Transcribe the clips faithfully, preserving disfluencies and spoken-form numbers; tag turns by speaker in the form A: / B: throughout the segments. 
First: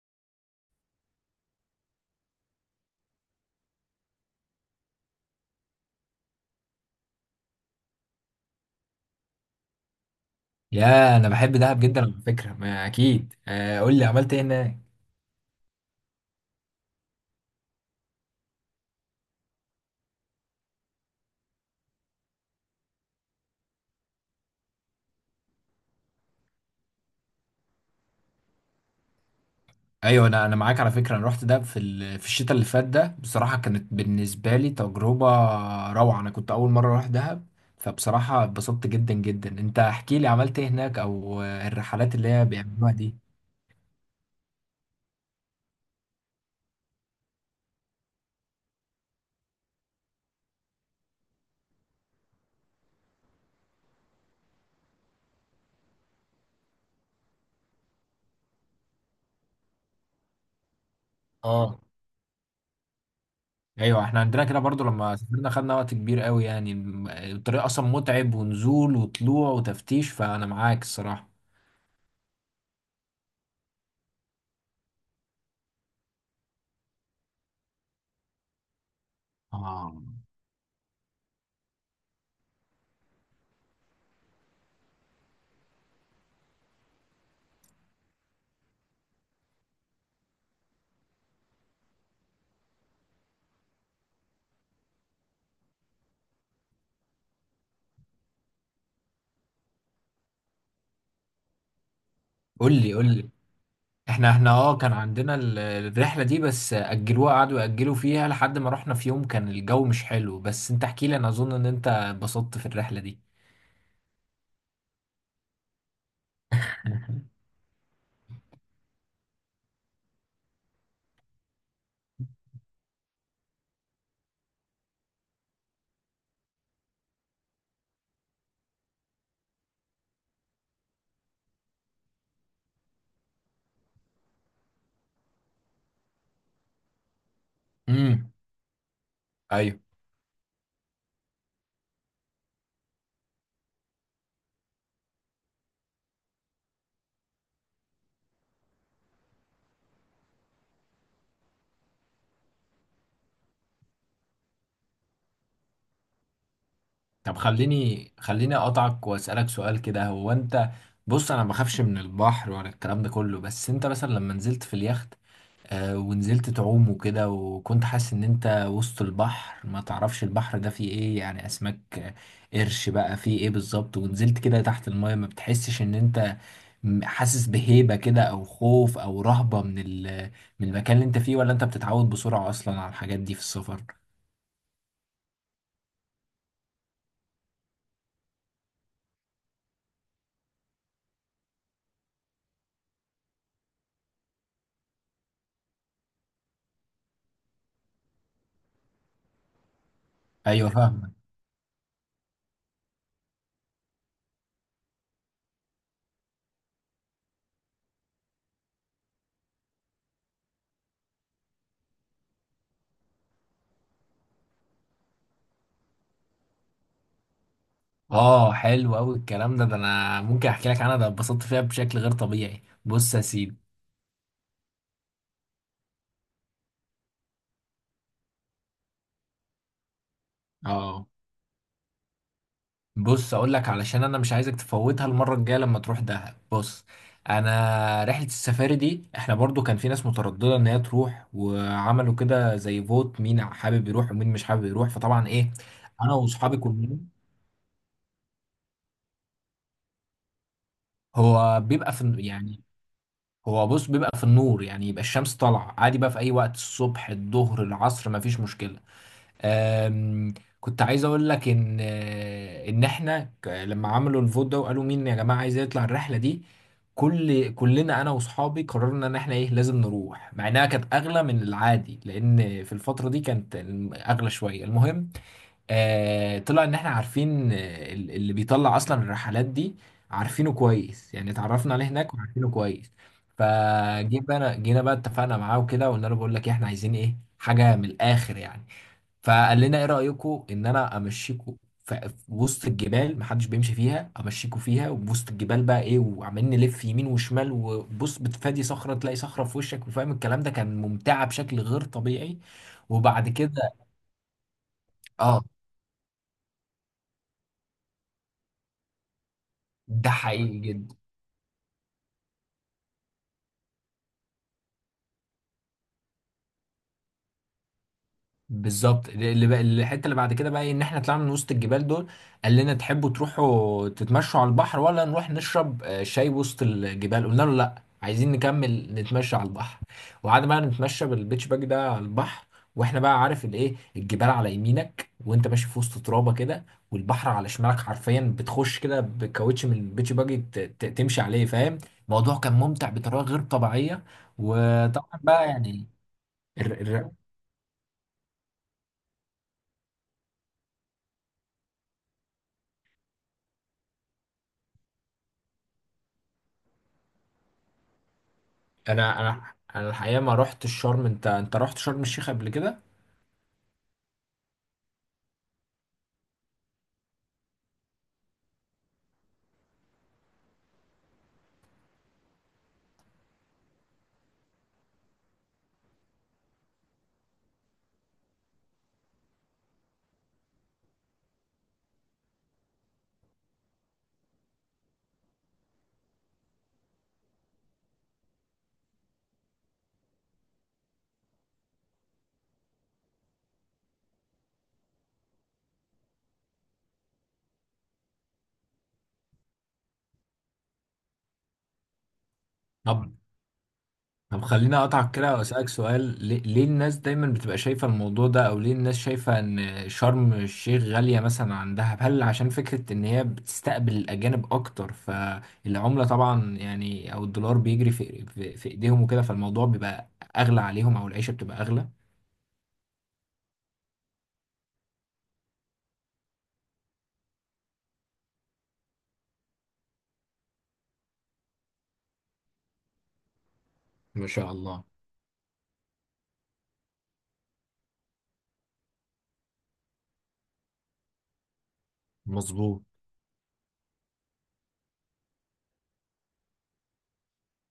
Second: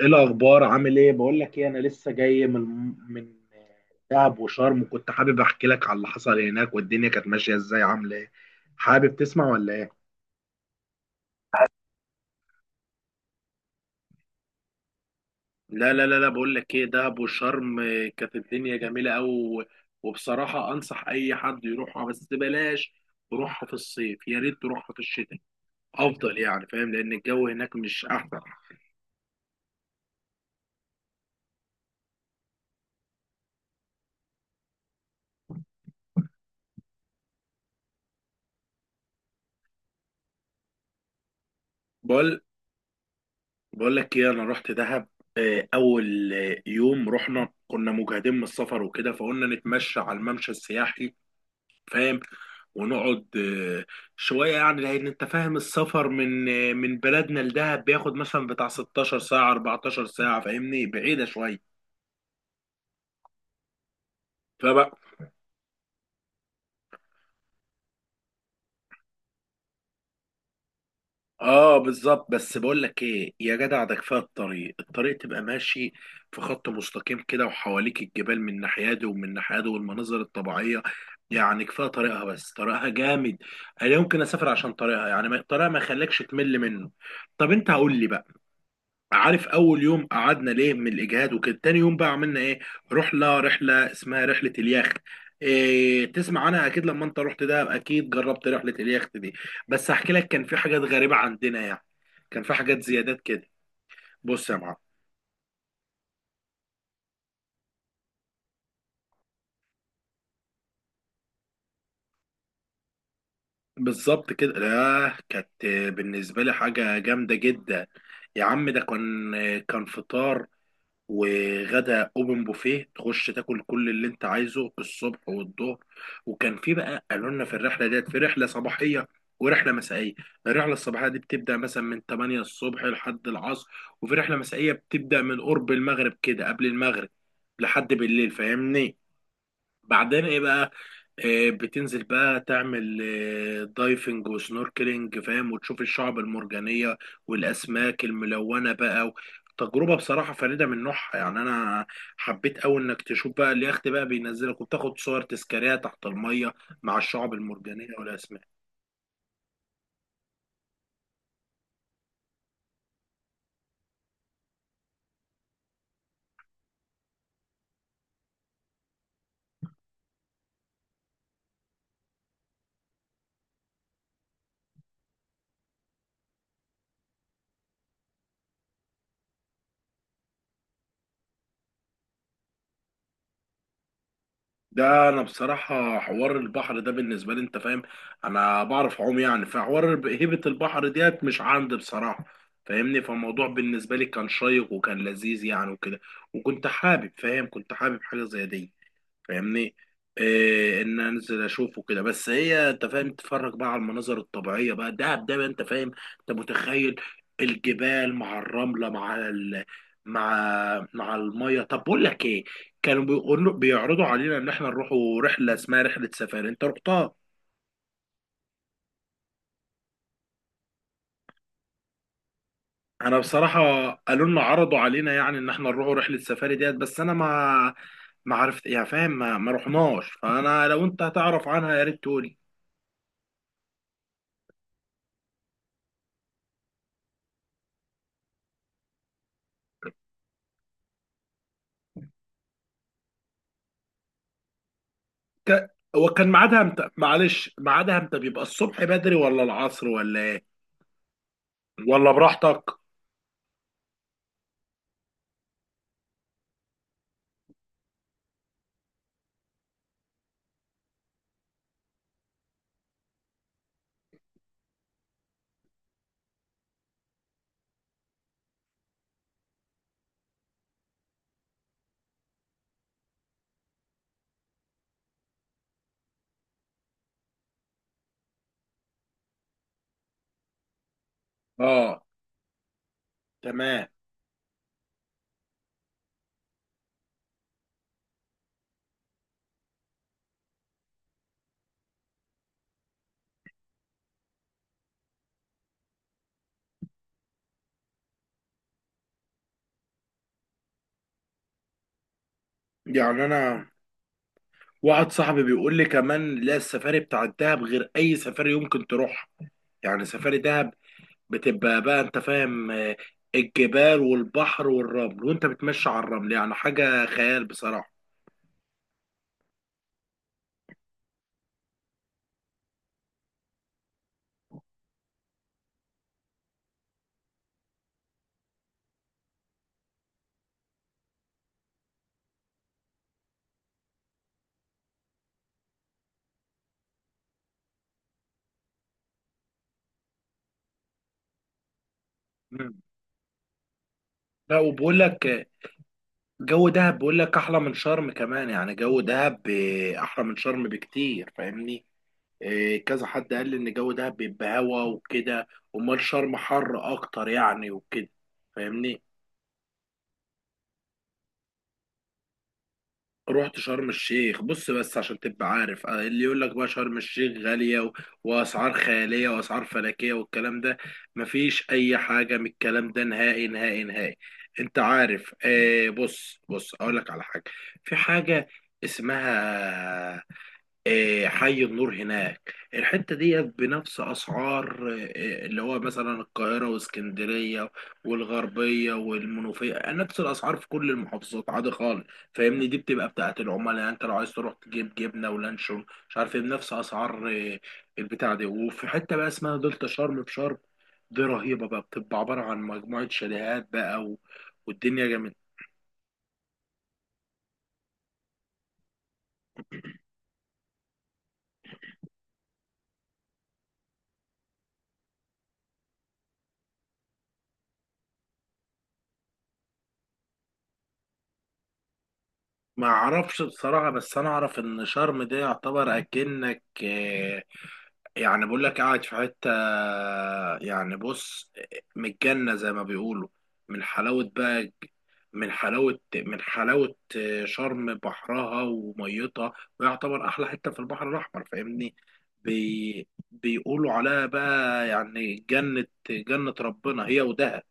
A: ايه الاخبار؟ عامل ايه؟ بقول لك ايه، انا لسه جاي من من دهب وشرم، وكنت حابب احكي لك على اللي حصل هناك، والدنيا كانت ماشيه ازاي، عامله ايه. حابب تسمع ولا ايه؟
B: يا، انا بحب دهب جدا على فكره. ما اكيد آه، قول لي عملت ايه هناك.
A: لا لا لا لا، بقول لك ايه، دهب وشرم، آه، كانت الدنيا جميله قوي. وبصراحه انصح اي حد يروحها، بس بلاش تروحها في الصيف، يا ريت تروحها في الشتاء افضل يعني، فاهم، لان الجو هناك مش احسن.
B: ايوه، انا انا معاك على فكره. انا رحت دهب في ال- في الشتاء اللي فات ده، بصراحه كانت بالنسبه لي تجربه روعه. انا كنت اول مره اروح دهب، فبصراحه اتبسطت جدا جدا. انت احكي لي عملت ايه هناك، او آه، الرحلات اللي
A: بقول
B: هي بيعملوها دي.
A: بقول لك ايه، انا رحت دهب. آه، اول آه، يوم رحنا كنا مجهدين من السفر وكده، فقلنا نتمشى على الممشى السياحي، فاهم، ونقعد آه، شويه يعني، لان انت فاهم السفر من آه، من بلدنا لدهب بياخد مثلا بتاع ستاشر ساعه اربعتاشر ساعه، فاهمني، بعيده شويه.
B: اه. ايوه احنا عندنا كده برضو، لما سافرنا خدنا وقت كبير قوي يعني، الم- الطريق اصلا متعب، ونزول وطلوع وتفتيش، فانا معاك الصراحه.
A: اه بالظبط، بس بقول لك ايه يا جدع، ده كفايه الطريق الطريق تبقى ماشي في خط مستقيم كده، وحواليك الجبال من ناحيه دي ومن ناحيه دي،
B: اه.
A: والمناظر الطبيعيه يعني كفايه طريقها. بس طريقها جامد. انا يمكن اسافر عشان طريقها، يعني ما- طريقها ما يخليكش تمل منه. طب انت قول لي بقى، عارف اول يوم قعدنا ليه من الاجهاد وكده، تاني يوم بقى عملنا ايه؟ رحله رحله اسمها رحله اليخت، إيه، تسمع عنها؟ اكيد لما انت رحت ده اكيد جربت رحله اليخت دي. بس هحكي لك، كان في حاجات غريبه عندنا يعني، كان في
B: قول
A: حاجات
B: لي قول
A: زيادات
B: لي.
A: كده.
B: احنا احنا
A: بص يا معلم،
B: اه كان عندنا ال- الرحلة دي، بس أجلوها، قعدوا يأجلوا فيها لحد ما رحنا في يوم كان الجو مش حلو. بس انت احكي لي، انا اظن ان انت اتبسطت في الرحلة دي.
A: بالظبط كده، لا كانت بالنسبه لي حاجه جامده جدا. يا عم، ده كان كان فطار وغدا اوبن بوفيه، تخش تاكل كل اللي انت عايزه الصبح والظهر. وكان في بقى، قالوا لنا في الرحله ديت في رحله صباحيه ورحله مسائيه. الرحله الصباحيه دي بتبدا مثلا من تمانيه الصبح لحد العصر، وفي رحله مسائيه بتبدا من قرب المغرب كده، قبل المغرب، لحد بالليل
B: امم
A: فاهمني.
B: ايوه.
A: بعدين ايه بقى، آه، بتنزل بقى تعمل آه، دايفنج وسنوركلينج فاهم، وتشوف الشعب المرجانية والأسماك الملونة بقى. تجربة بصراحة فريدة من نوعها، يعني أنا حبيت أوي إنك تشوف بقى اليخت بقى بينزلك وبتاخد صور تذكارية تحت المية مع الشعب
B: طب
A: المرجانية
B: خليني خليني
A: والأسماك.
B: اقطعك واسألك سؤال كده. هو انت... بص انا ما بخافش من البحر ولا الكلام ده كله، بس انت مثلا لما نزلت في اليخت آه، ونزلت تعوم وكده، وكنت حاسس ان انت وسط البحر، ما تعرفش البحر ده فيه ايه، يعني اسماك آه، قرش بقى، فيه ايه بالظبط. ونزلت كده تحت المايه، ما بتحسش ان انت م- حاسس بهيبة كده، او خوف او رهبة من ال- من المكان اللي انت فيه؟ ولا انت بتتعود بسرعة اصلا على الحاجات دي في السفر؟
A: ده انا بصراحة حوار البحر ده بالنسبة لي، انت فاهم، انا بعرف اعوم يعني، فحوار الب- هيبة البحر ديت مش عندي بصراحة، فاهمني، فالموضوع بالنسبة لي كان شيق وكان لذيذ يعني وكده. وكنت حابب، فاهم، كنت حابب حاجة زي دي، فاهمني،
B: ايوه
A: إيه، ان
B: فاهمك.
A: انزل اشوفه كده. بس هي انت فاهم، تتفرج بقى على المناظر الطبيعيه بقى، دهب ده بقى، انت فاهم، انت متخيل الجبال مع الرمله مع ال... مع مع الميه. طب بقول لك ايه، كانوا بيقولوا بيعرضوا علينا ان احنا نروحوا رحله اسمها رحله سفاري، انت رحتها؟
B: اه حلو قوي الكلام ده. ده انا ممكن احكي لك عنها، ده اتبسطت فيها بشكل غير طبيعي. بص
A: انا
B: يا سيدي.
A: بصراحه قالوا لنا عرضوا علينا يعني ان احنا نروحوا رحله سفاري ديت، بس انا ما ما عرفت يعني فاهم، ما, ما رحناش، فانا لو انت
B: اه،
A: هتعرف عنها يا ريت تقول.
B: بص اقول لك، علشان انا مش عايزك تفوتها المره الجايه لما تروح دهب. بص، انا رحله السفاري دي احنا برضو كان في ناس متردده ان هي تروح، وعملوا كده زي فوت، مين حابب يروح ومين مش حابب يروح، فطبعا ايه،
A: ك... هو
B: انا
A: كان
B: واصحابي
A: ميعادها امتى؟
B: كلنا.
A: معلش ميعادها امتى؟ بيبقى الصبح بدري ولا العصر ولا ايه
B: هو بيبقى في
A: ولا
B: الن- يعني
A: براحتك؟
B: هو بص بيبقى في النور يعني، يبقى الشمس طالعه عادي بقى في اي وقت، الصبح الظهر العصر، مفيش مشكله. آم، كنت عايز اقول لك ان آه، ان احنا ك- لما عملوا الفوت ده وقالوا مين يا جماعه عايز يطلع الرحله دي، كل كلنا انا واصحابي قررنا ان احنا ايه لازم نروح، مع انها كانت اغلى من العادي، لان في الفتره دي كانت الم- اغلى شويه. المهم آه طلع ان احنا عارفين آه، ال- اللي بيطلع اصلا الرحلات دي عارفينه كويس، يعني اتعرفنا عليه
A: اه
B: هناك وعارفينه كويس.
A: تمام،
B: فجينا بقى جينا بقى اتفقنا معاه وكده، وقلنا له بقول لك إيه، احنا عايزين ايه، حاجه من الاخر يعني. فقال لنا ايه رايكم ان انا امشيكم ف- في وسط الجبال محدش بيمشي فيها، امشيكم فيها. وبوسط الجبال بقى ايه، وعمالين نلف يمين وشمال، وبص بتفادي صخره تلاقي صخره في وشك، وفاهم الكلام ده، كان ممتعه بشكل غير طبيعي.
A: يعني
B: وبعد
A: انا
B: كده،
A: واحد صاحبي
B: اه،
A: بيقول لي كمان لا، السفاري بتاع الدهب غير اي سفاري يمكن تروح، يعني
B: ده
A: سفاري
B: حقيقي
A: دهب
B: جدا.
A: بتبقى بقى انت فاهم، آه، الجبال والبحر والرمل، وانت بتمشي على الرمل، يعني حاجة خيال بصراحة.
B: بالظبط. اللي بقى الحته اللي بعد كده بقى إيه؟ ان احنا طلعنا من وسط الجبال دول. قال لنا تحبوا تروحوا تتمشوا على البحر، ولا نروح نشرب آه، شاي وسط الجبال؟ قلنا له لا، عايزين نكمل نتمشى على البحر. وقعدنا بقى نتمشى بالبيتش باج ده على البحر، واحنا بقى عارف الايه، الجبال على يمينك وانت ماشي في وسط ترابه كده، والبحر على شمالك حرفيا. بتخش كده بكاوتش من البيتش باج ت- ت- تمشي عليه فاهم. الموضوع كان
A: مم.
B: ممتع بطريقه غير طبيعيه.
A: لا، وبقول
B: وطبعا
A: لك آه،
B: بقى يعني...
A: جو
B: الر-
A: دهب،
B: الر-
A: بقول لك احلى من شرم كمان، يعني جو دهب آه، احلى من شرم بكتير فاهمني. إيه، كذا حد قال لي ان جو دهب بيبقى هوا وكده، امال شرم حر اكتر يعني وكده فاهمني.
B: انا انا انا الحقيقه ما رحت الشرم. انت انت رحت شرم الشيخ قبل كده.
A: رحت شرم الشيخ، بص، بس عشان تبقى عارف، آه، اللي يقول لك بقى شرم الشيخ غالية و... واسعار خيالية واسعار فلكية والكلام ده، مفيش اي حاجة من الكلام ده نهائي نهائي نهائي. انت عارف، آه بص بص اقول لك على حاجة، في حاجة اسمها آه، حي النور هناك، الحتة دي بنفس أسعار آه، اللي هو مثلا القاهرة واسكندرية والغربية والمنوفية، آه، نفس الأسعار في كل المحافظات عادي خالص فاهمني. دي بتبقى بتاعة العملاء، يعني أنت لو عايز تروح تجيب جبنة ولانشون مش عارف إيه بنفس أسعار آه، البتاع دي. وفي حتة بقى اسمها دلتا شرم في شرم، دي رهيبة بقى، بتبقى عبارة عن
B: طب
A: مجموعة
B: مم.
A: شاليهات بقى و...
B: طب خليني
A: والدنيا
B: اقطعك
A: جامدة.
B: كده واسالك سؤال. ليه, ليه الناس دايما بتبقى شايفه الموضوع ده، او ليه الناس شايفه ان شرم الشيخ غاليه مثلا عن دهب؟ هل عشان فكره ان هي بتستقبل الاجانب اكتر، فالعمله طبعا يعني، او الدولار بيجري في في, في ايديهم وكده، فالموضوع بيبقى اغلى عليهم، او العيشه بتبقى اغلى.
A: ما اعرفش بصراحة، بس انا اعرف ان شرم ده يعتبر اكنك آه، يعني بقول لك قاعد في حتة، يعني بص، متجنة زي ما بيقولوا، من
B: ما
A: حلاوة
B: شاء
A: بقى،
B: الله.
A: من حلاوة من حلاوة شرم بحرها وميتها، ويعتبر أحلى حتة في البحر الأحمر فاهمني.
B: مظبوط.
A: بي بيقولوا عليها بقى يعني جنة جنة ربنا، هي ودهب.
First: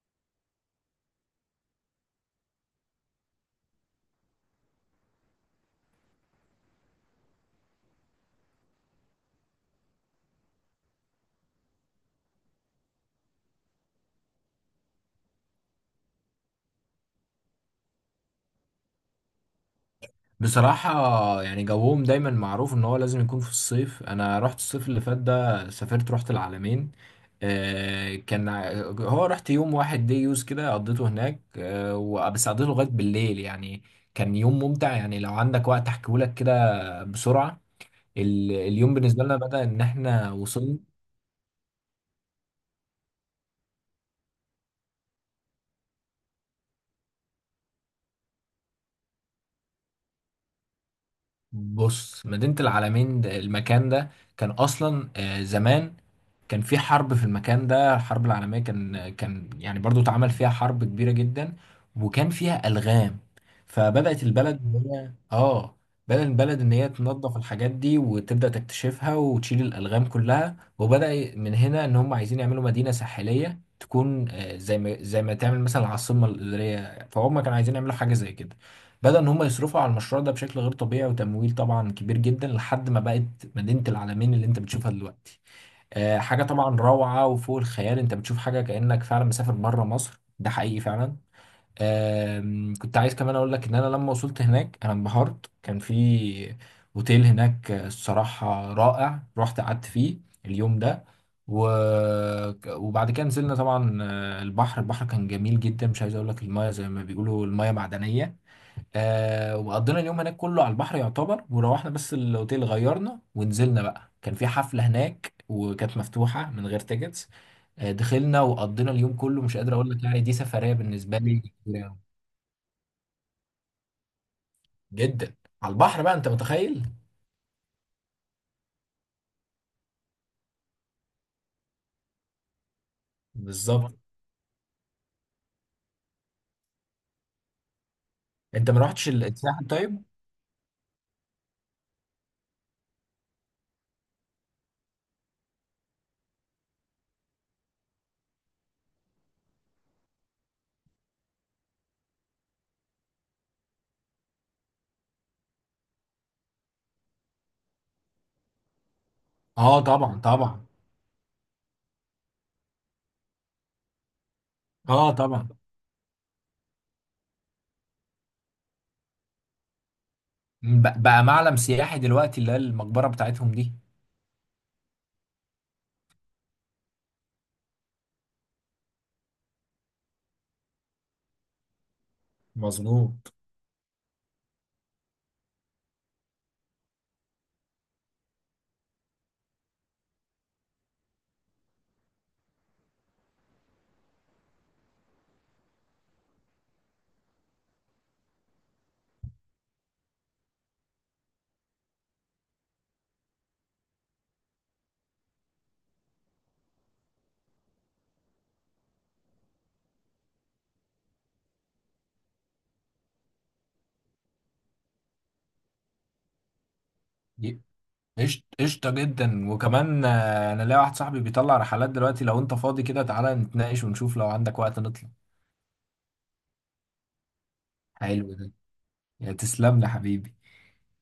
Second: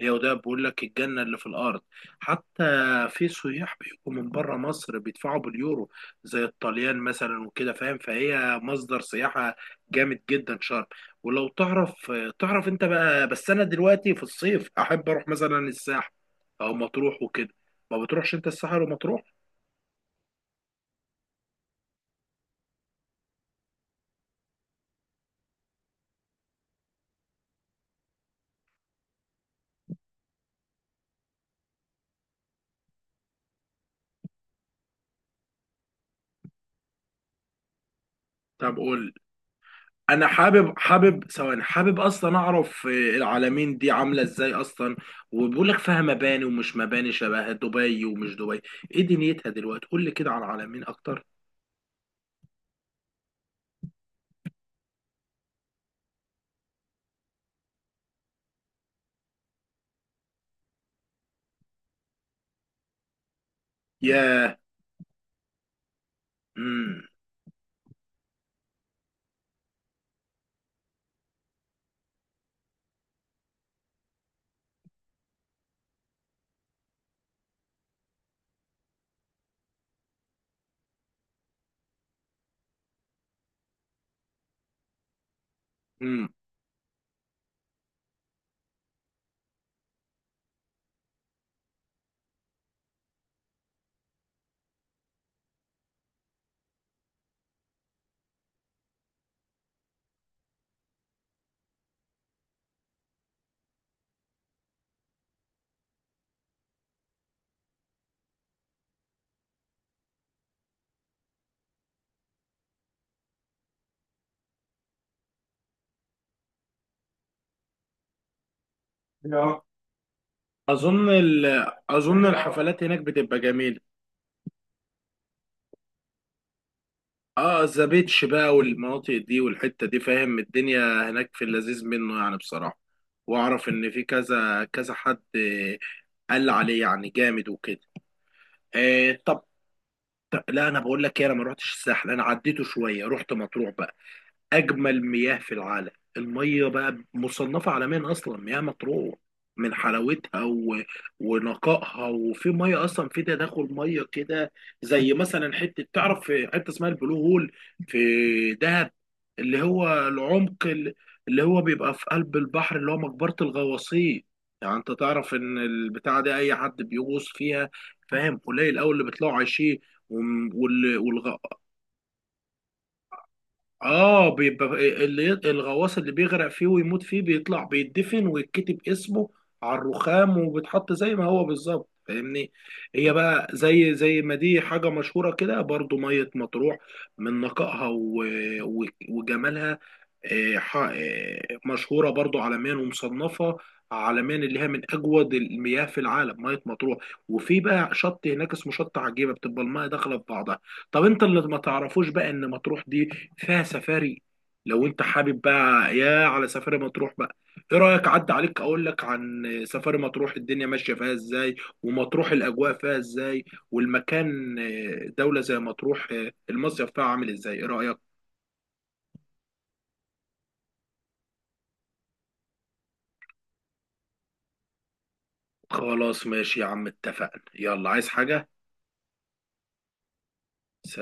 A: هي ودهب بيقول لك الجنة اللي في الأرض، حتى في سياح بيجوا من بره مصر بيدفعوا باليورو زي الطليان مثلا وكده فاهم، فهي مصدر سياحة جامد جدا شرم. ولو تعرف تعرف انت بقى، بس انا دلوقتي في الصيف احب اروح مثلا الساحل او مطروح وكده. ما بتروحش انت الساحل ومطروح؟
B: بصراحة يعني جوهم دايما معروف ان هو لازم يكون في الصيف. انا رحت الصيف اللي فات ده، سافرت رحت العلمين. آه، كان ع- هو رحت يوم واحد دي يوز كده، قضيته هناك، آه، و- بس قضيته لغاية بالليل يعني. كان يوم ممتع، يعني لو عندك وقت احكيهولك كده بسرعة. ال-
A: طب
B: اليوم
A: قول،
B: بالنسبة لنا بدأ ان
A: انا
B: احنا
A: حابب
B: وصلنا.
A: حابب ثواني، حابب اصلا اعرف العالمين دي عامله ازاي اصلا. وبيقول لك فيها مباني ومش مباني شبه دبي ومش دبي، ايه دنيتها دلوقتي؟ قول لي كده عن العالمين اكتر.
B: بص، مدينة العلمين ده- المكان ده كان اصلا آه، زمان كان في حرب في المكان ده، الحرب العالمية، كان كان يعني برضو اتعمل فيها حرب كبيرة جدا، وكان فيها ألغام. فبدأت
A: يا
B: البلد إن هي اه بدأت البلد إن هي
A: امم
B: تنظف الحاجات دي، وتبدأ تكتشفها وتشيل الألغام كلها. وبدأ من هنا إن هم عايزين يعملوا مدينة ساحلية تكون آه، زي ما زي ما تعمل مثلا العاصمة الإدارية، فهم كانوا عايزين يعملوا حاجة زي كده. بدأ إن هم يصرفوا على المشروع ده بشكل غير طبيعي، وتمويل طبعا كبير جدا، لحد ما بقت مدينة العالمين اللي أنت بتشوفها دلوقتي. آه،
A: امم
B: حاجة طبعا روعة وفوق الخيال. انت بتشوف حاجة كأنك فعلا مسافر بره مصر، ده حقيقي فعلا. آم، كنت عايز كمان اقول لك ان انا لما وصلت هناك انا انبهرت. كان في اوتيل هناك آه، الصراحة رائع، رحت قعدت فيه اليوم ده. و... وبعد كده نزلنا طبعا آه، البحر البحر كان جميل جدا، مش عايز اقول لك، المايه زي ما بيقولوا المايه معدنية. آه وقضينا اليوم هناك كله على البحر يعتبر، وروحنا بس الاوتيل غيرنا ونزلنا بقى، كان في حفلة هناك وكانت مفتوحة من غير تيكتس. آه دخلنا وقضينا اليوم كله. مش
A: اه،
B: قادر اقول لك، يعني دي سفرية
A: اظن
B: بالنسبة لي
A: ال...
B: كبيرة أوي.
A: اظن الحفلات هناك بتبقى جميله.
B: جدا على البحر بقى، انت متخيل.
A: اه ذا بيتش بقى والمناطق دي والحته دي فاهم، الدنيا هناك في اللذيذ منه يعني بصراحه. واعرف ان
B: بالظبط.
A: في كذا كذا حد آه، قال عليه يعني جامد وكده.
B: انت ما رحتش
A: آه طب،
B: الساحل طيب؟
A: طب- لا انا بقول لك ايه، انا ما روحتش الساحل، انا عديته شويه، رحت مطروح بقى، اجمل مياه في العالم. الميه بقى مصنفه عالميا اصلا، مياه مطروح من حلاوتها و... ونقائها، وفي ميه اصلا، في تداخل ميه كده، زي مثلا حته، تعرف في حته اسمها البلو هول في دهب، اللي
B: اه
A: هو
B: طبعا
A: العمق
B: طبعا.
A: ال- اللي هو بيبقى في قلب البحر، اللي هو مقبره الغواصين. يعني انت
B: اه
A: تعرف
B: طبعا.
A: ان البتاعه دي اي حد بيغوص فيها فاهم، قليل قوي اللي بيطلعوا عايشين،
B: ب- بقى
A: والغواصين.
B: معلم سياحي دلوقتي، اللي هي المقبرة بتاعتهم دي.
A: اه بيبقى اللي الغواص اللي بيغرق فيه ويموت فيه بيطلع بيتدفن، ويتكتب اسمه على الرخام، وبيتحط زي ما هو بالظبط فاهمني. هي
B: مظبوط.
A: بقى زي زي ما دي حاجة مشهورة كده برضو، مية مطروح من نقائها و- و- وجمالها، آه، ح- آه، مشهورة برضو عالميا ومصنفة عالميا، اللي هي من أجود المياه في العالم مية مطروح. وفي بقى شط هناك اسمه شط عجيبة، بتبقى المياه داخلة في بعضها. طب انت اللي ما تعرفوش بقى ان مطروح دي فيها سفاري، لو انت حابب بقى يا على سفاري مطروح بقى، ايه رأيك، عدى عليك اقول لك عن سفاري مطروح الدنيا ماشية فيها ازاي، ومطروح الاجواء فيها ازاي، والمكان، اه، دولة زي مطروح، اه، المصيف فيها عامل ازاي؟ ايه رأيك؟
B: قشط- قشطة جدا. وكمان آه، انا لاقي واحد صاحبي بيطلع رحلات دلوقتي، لو انت فاضي كده تعالى نتناقش ونشوف، لو عندك وقت نطلع.
A: خلاص ماشي يا عم، اتفقنا، يلا، عايز
B: حلو
A: حاجة؟
B: ده. يا تسلم لي حبيبي.